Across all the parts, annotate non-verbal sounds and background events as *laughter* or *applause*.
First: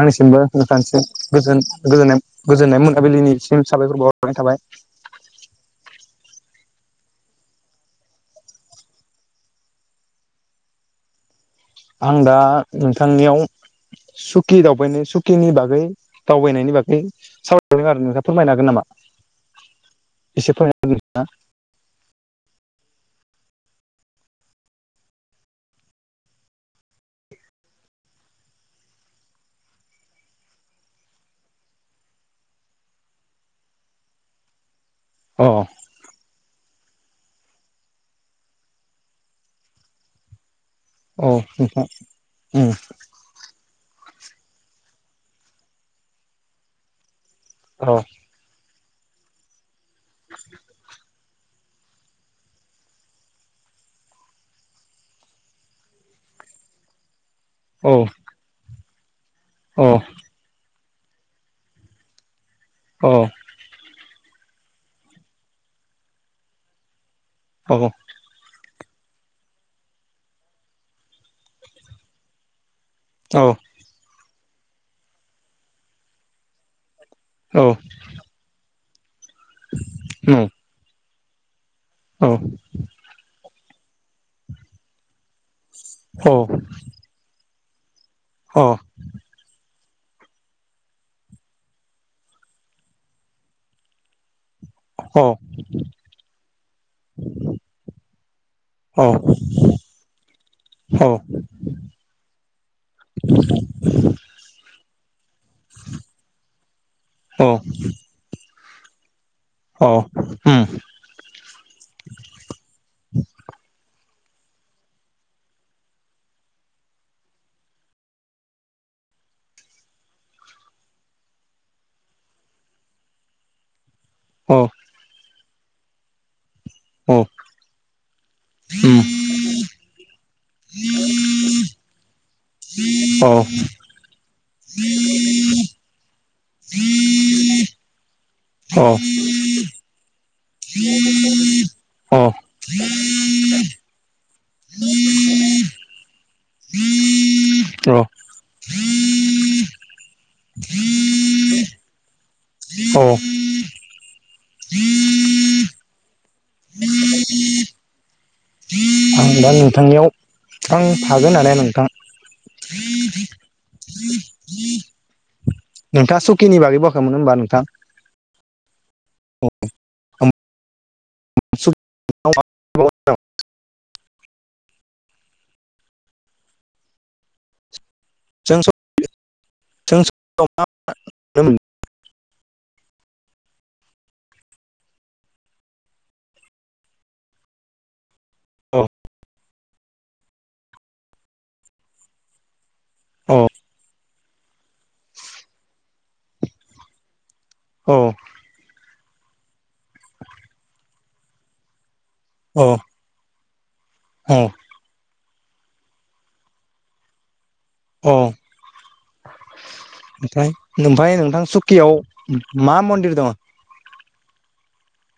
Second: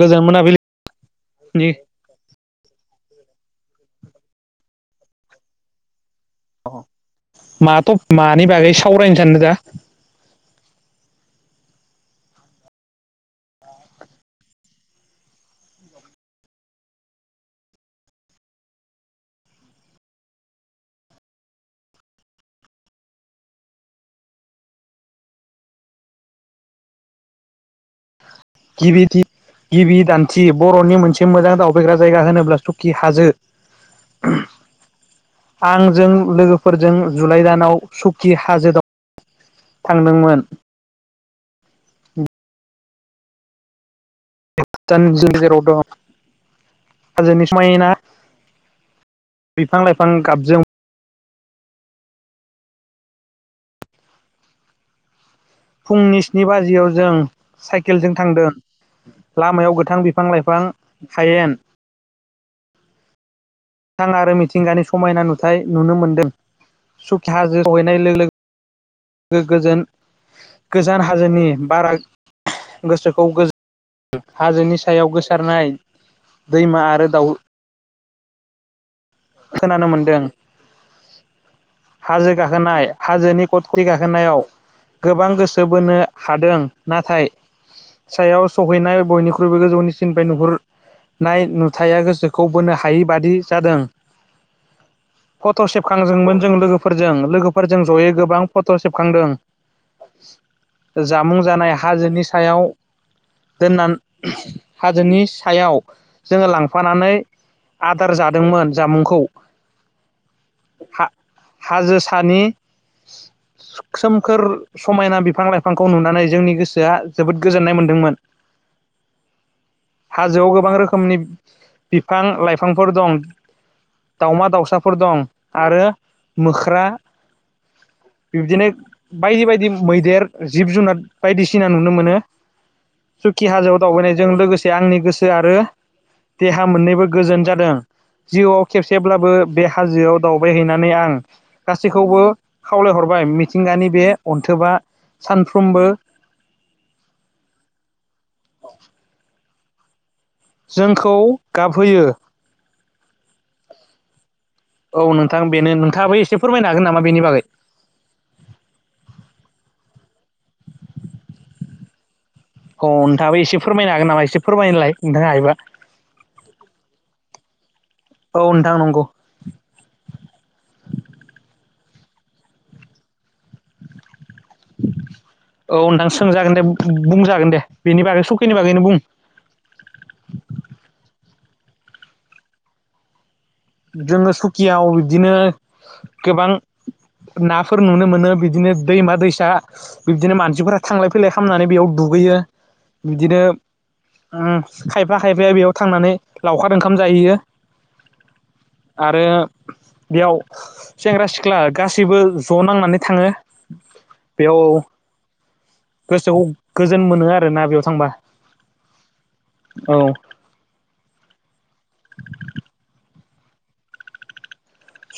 गोजोन आंनिसिमबो मोनाबिलिनि नोंथांनिसिम गोजोन गोजोननाय गोजोनाय मोनो मोनाबिलिनिसिम साबायखर बावहरनाय थाबाय‌ । माथो मानि बागै सावरायनो सानदों दा? *inaudible* आं दा नोंथांनियाव सुखि दावबायनाय सुखिनि बागै दावबायनायनि बागै सावरायदों आरो नोंथांआ फोरमायनो हागोन नामा? *inaudible* इसे फोरमाय जागोन ना? गिबिथि गिबि दान्थि बर'नि मोनसे मोजां दावबायग्रा जायगा होनोब्ला सुकि हाजो होगोन आंजों लोगो फोरजों जुलाइ दानाव सुकि हाजोआव थांदोंमोन । औ नोंथां उम जोंनि *unintelligible* गेजेराव दं हाजोनि औ समायना बिफां लाइफां गाबजों फुंनि स्नि बाजियाव जों साइकेलजों थांदों । लामायाव गोथां बिफां लाइफां हायेन औ । गोथां आरो मिथिंगानि समायना नुथाय नुनो मोन्दों । सुकि हाजो सहैनाय लोगो लोगो गोजोन गोजान हाजोनि बारा गोसोखौ गोजोनहोयो हाजोनि सायाव गोसारनाय दैमा आरो दाउ औ । खोनानो मोनदों हाजो गाखोनाय हाजोनि कथ कथि गाखोनायाव गोबां गोसो सोबोनो औ हादों नाथाय सायाव औ सहैनाय बयनिख्रुइबो गोजौनि सिन नुहुरनाय नुथाया गोसोखौ बोनो हायि बादि जादों औ । फट' सेबखांदोंमोन जों लोगोफोरजों लोगोफोरजों ज'यै गोबां फट' औ सेबखांदों । जामुं जानाय हाजोनि सायाव दोनान हाजोनि सायाव जोङो लांफानानै आदार जादोंमोन जामुंखौ । अ हुम । हाजो सानि सोमखोर समायना बिफां लाइफांखौ नुनानै जोंनि गोसोआ जोबोद गोजोननाय मोनदोंमोन । *unintelligible* *inaudible* हाजोआव गोबां रोखोमनि बिफां लाइफांफोर दं! दाावमा औ दाउसाफोर दं आरो- मोख्रा औ अ बिब्दिनो बायदि बायदि मैदेर जिब जुनार बायदिसिना नुनो मोनो सुखि हाजोआव दावबायनायजों लोगोसे आंनि गोसो आरो देहा मोननैबो गोजोन जादों! जिउआव औ उम औ उम औ खेबसेब्लाबो बे हाजोआव दावबाय हैैनानै आं गासैखौबो खावलायहरबाय- मिथिंगानि बे अन्थोबा सानफ्रोमबो र औ- जोंखौ गाबहोयो औ- औ नोंथां बेनो नोंथाङाबो एसे फोरमायनो हागोन नामा बेनि बागै *unintelligible* *inaudible* आं दा नोंथांनियाव आं थागोन माने नोंथां! औ नोंथाङाबो एसे फोरमायनो हागोन नामा एसे फोरमायना होलाय नोंथाङा हायोबा? नोंथाङा सुकिनि बागै बुंङाखैमोन होनबा नोंथां! औ नोंथां नंगौ! औ औ *unintelligible* *inaudible* औ नोंथां सोंजागोन दे बुंजागोन दे- बेनि बागै सकिनि बागैनो बुं- ओं- जोङो सुकियाव बिदिनो गोबां नाफोर नुनो मोनो! बिदिनो दैमा दैसा बिदिनो मानसिफोरा थांलाय फैलाय खालामनानै बेयाव दुगैयो! बिदिनो औम खायफा खायफाया बेयाव थांनानै लावखार ओंखाम जाहैयो! औ- आरो बेयाव सेंग्रा सिख्ला गासैबो ज' औ नांनानै थाङो! बेयाव गोसो आव गोजोन मोनो आरो- बेयाव थांबा! औ औ ओमफ्राय ओमफ्राय नोंथां सुकियाव मा मन्दिर दङ?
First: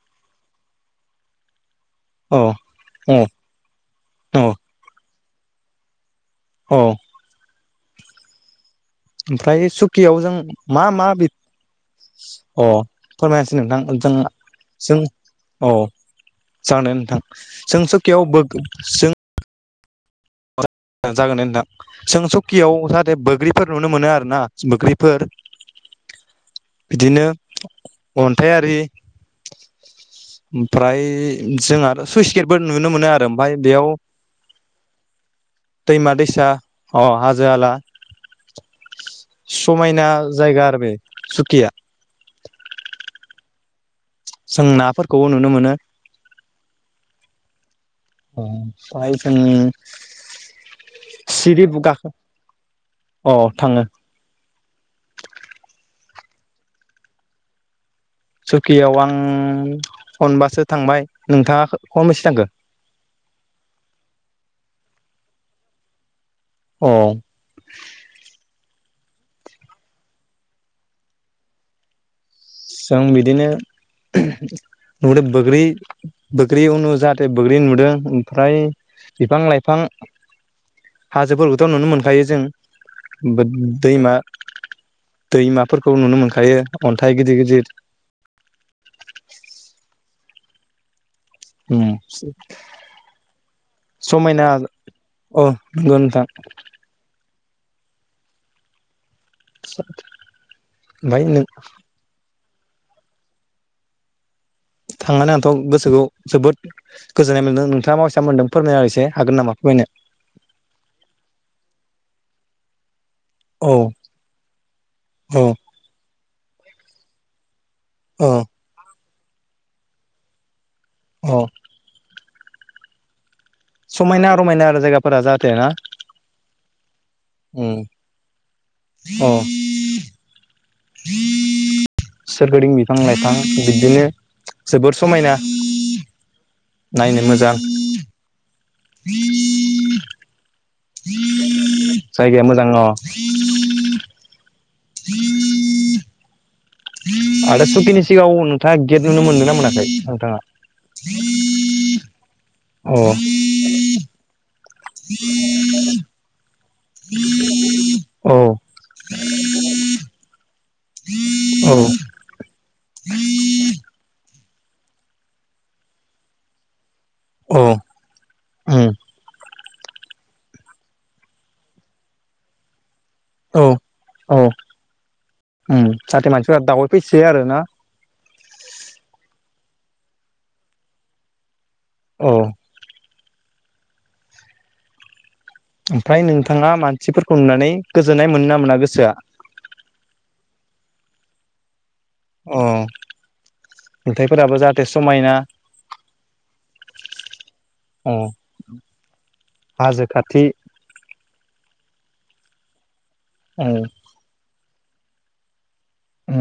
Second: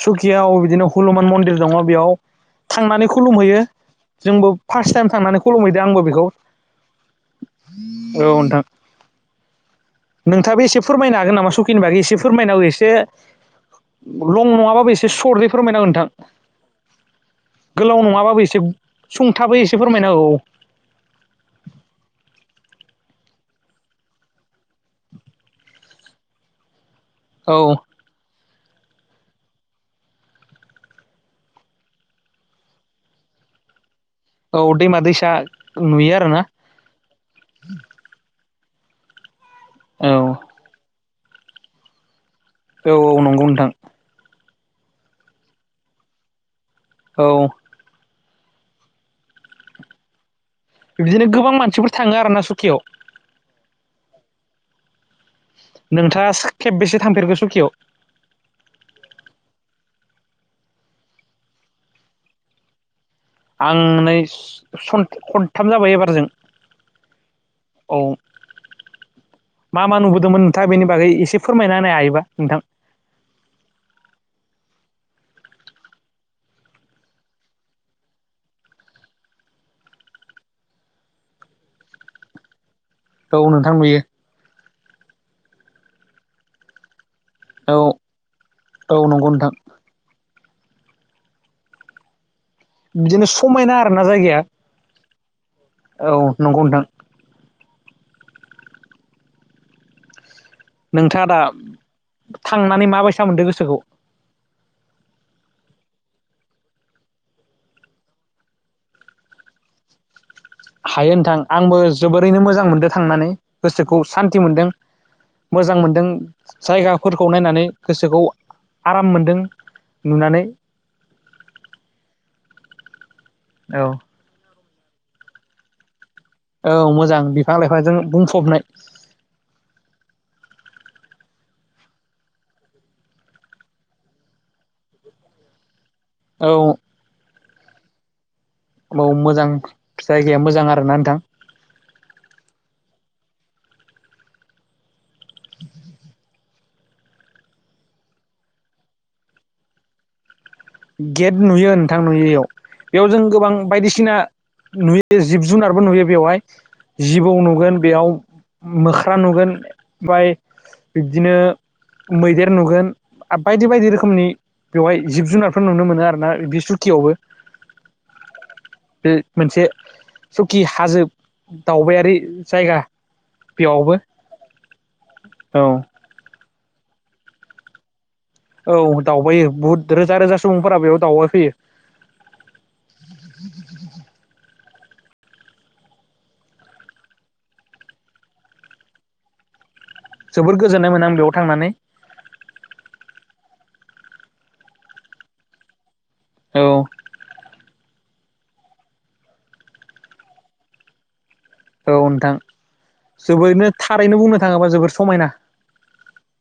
सुखियायाव बिदिनो हलुमान मन्दिर दङ! बेयाव औ थांनानै औ खुलुमहैयो जोंबो फार्स्ट टाइम थांनानै खुलुमहैदो आंबो बेखौ- अ- औ नोंथां- ओमफ्राय सुक- नोंथाङाबो एसे फोरमायनो हागोन नामा सुखिनि बागै एसे अ फोरमायनाहो एसे फोरमायासै नोंथां जों लं नङा बाबो! जों इसे सर्त औ फोरमायना हो नोंथां जागोन दे नोंथां जों गोलाव सकियाव नङाबाबो इसे जों सुंथाबै इसे फोरमायना होव- जागोन दे नोंथां जों सकियाव जाहाथे बोग्रिफोर नुनो मोनो आरोना बोग्रिफोर- *unintelligible* बिदिनो औ औ अन्थाइआरि- ओमफ्राय जोंहा आरो सुइस गेटबो नुनो मोनो आरो ओमफ्राय बेयाव- औ दैमा दैसा नुयो दैमा आरो ना- दैसा अ हाजो हाला समायना जायगा आरो बे सुकिया! औ औ नंगौ नोथां जों नाफोरखौबो नुनो मोनो। औ अ बहाय जोंनि बिदिनो गोबां सिरि मानसिफोर बुगाखो थाङो आरोना सुकियाव अ थाङो नोंथाङा खेब बेसे थांफेरगो सुकियाव सुकियाव आं खनबासो थांबाय नोंथाङा खनबसे थांखो आं नै खनथाम जाबाय एबारजों अ औ मा मा नुबो दोंमोन नोंथाङ बेनि बागै एसे फोरमायना होनो हायोबा नोंथां जों बिदिनो नदो बोग्रि बोग्रि उनु जाहाथे बग्रि नुदों ओमफ्राय बिफां लाइफां हाजोफोरखौथ' नुनो मोनखायो जों औ नोंथां नुयो दैमा दैमाफोरखौ नुनो मोनखायो अन्थाइ गिदिर गिदिर औ औ नंगौ नोंथां हम बिदिनो समायना आरोना जायगाया अ नंगौ औ नोंथां नंगौ नोंथां *unintelligible* ओफाय नोंथाङा दा नों थांनानै माबायसा मोनदों गोसोखौ थांनानै आंथ' गोसोखौ जोबोद गोजोननाय मोनदों नोंथाङा माबसेब मोनदों फोरमायना एसे हागोन नामा फोरमायनो हायो नोंथां आंबो जोबोरैनो मोजां मोनदों थांनानै औ गोसोखौ सान्थि मोनदों औ मोजां मोनदों जायगाफोरखौ नायनानै गोसोखौ औ आराम मोनदों नुनानै अ औ समायना रमायना आरो जायगाफोरा जाहाथे ना औ मोजां बिफां उम लाइफां जों बुंफबनाय अ सोरगिदिं बिफां लाइफां बिबदिनो जोबोर समायना औ नायनो मोजां बाव मोजां जायगाया मोजां आरोना नोंथां जायगाया मोजां न आरो सुकिनि सिगाङाव नोंथाङा गेट नुनो मोनगोन ना मोनाखै नोंथाङा गेट नुयो नोंथां नुयोयाव अ बेयाव जों गोबां बायदिसिना नुयो जिब जुनारबो नुयो बेवहाय जिबौ नुगोन बेयाव औ मोख्रा नुगोन ओफ्राय बिदिनो औ मैदेर नुगोन बायदि बायदि रोखोमनि बेवहाय जिब जुनारफोर नुनो मोनो आरोना बि सुखियावबो औ उम बे मोनसे सखि हाजो दावबायारि जायगा औ बेयावबो औ *unintelligible* *inaudible* उम जाहाथे मानसिफोरा दावै फैसै आरो ना बुहुत रोजा रोजा सुबुंफोरा बेयाव दावउबाय फैयो औ *unintelligible* *inaudible* ओमफ्राय नोंथाङा मानसिफोरखौ नुनानै गोजोननाय मोनो ना मोना गोसोआ जोबोर गोजोननाय मोनो आं बेयाव थांनानै। अ नुथायाइफोराबो जाहाथे समायना औ अ हाजो खाथि औ नोंथां औ जोबोरैनो थारैनो बुंनो थाङोबा जोबोर समायना। औ।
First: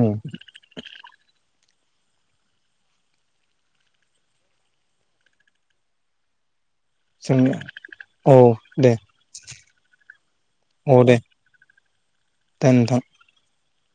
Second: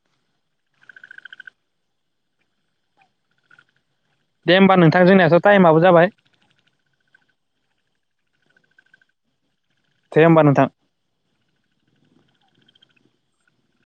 दे होमबा नोंथां जोंनिस' टाइमाबो जाबाय जोंनि औ दे। दे होमबा नोंथां। औ दे दोन नोंथां।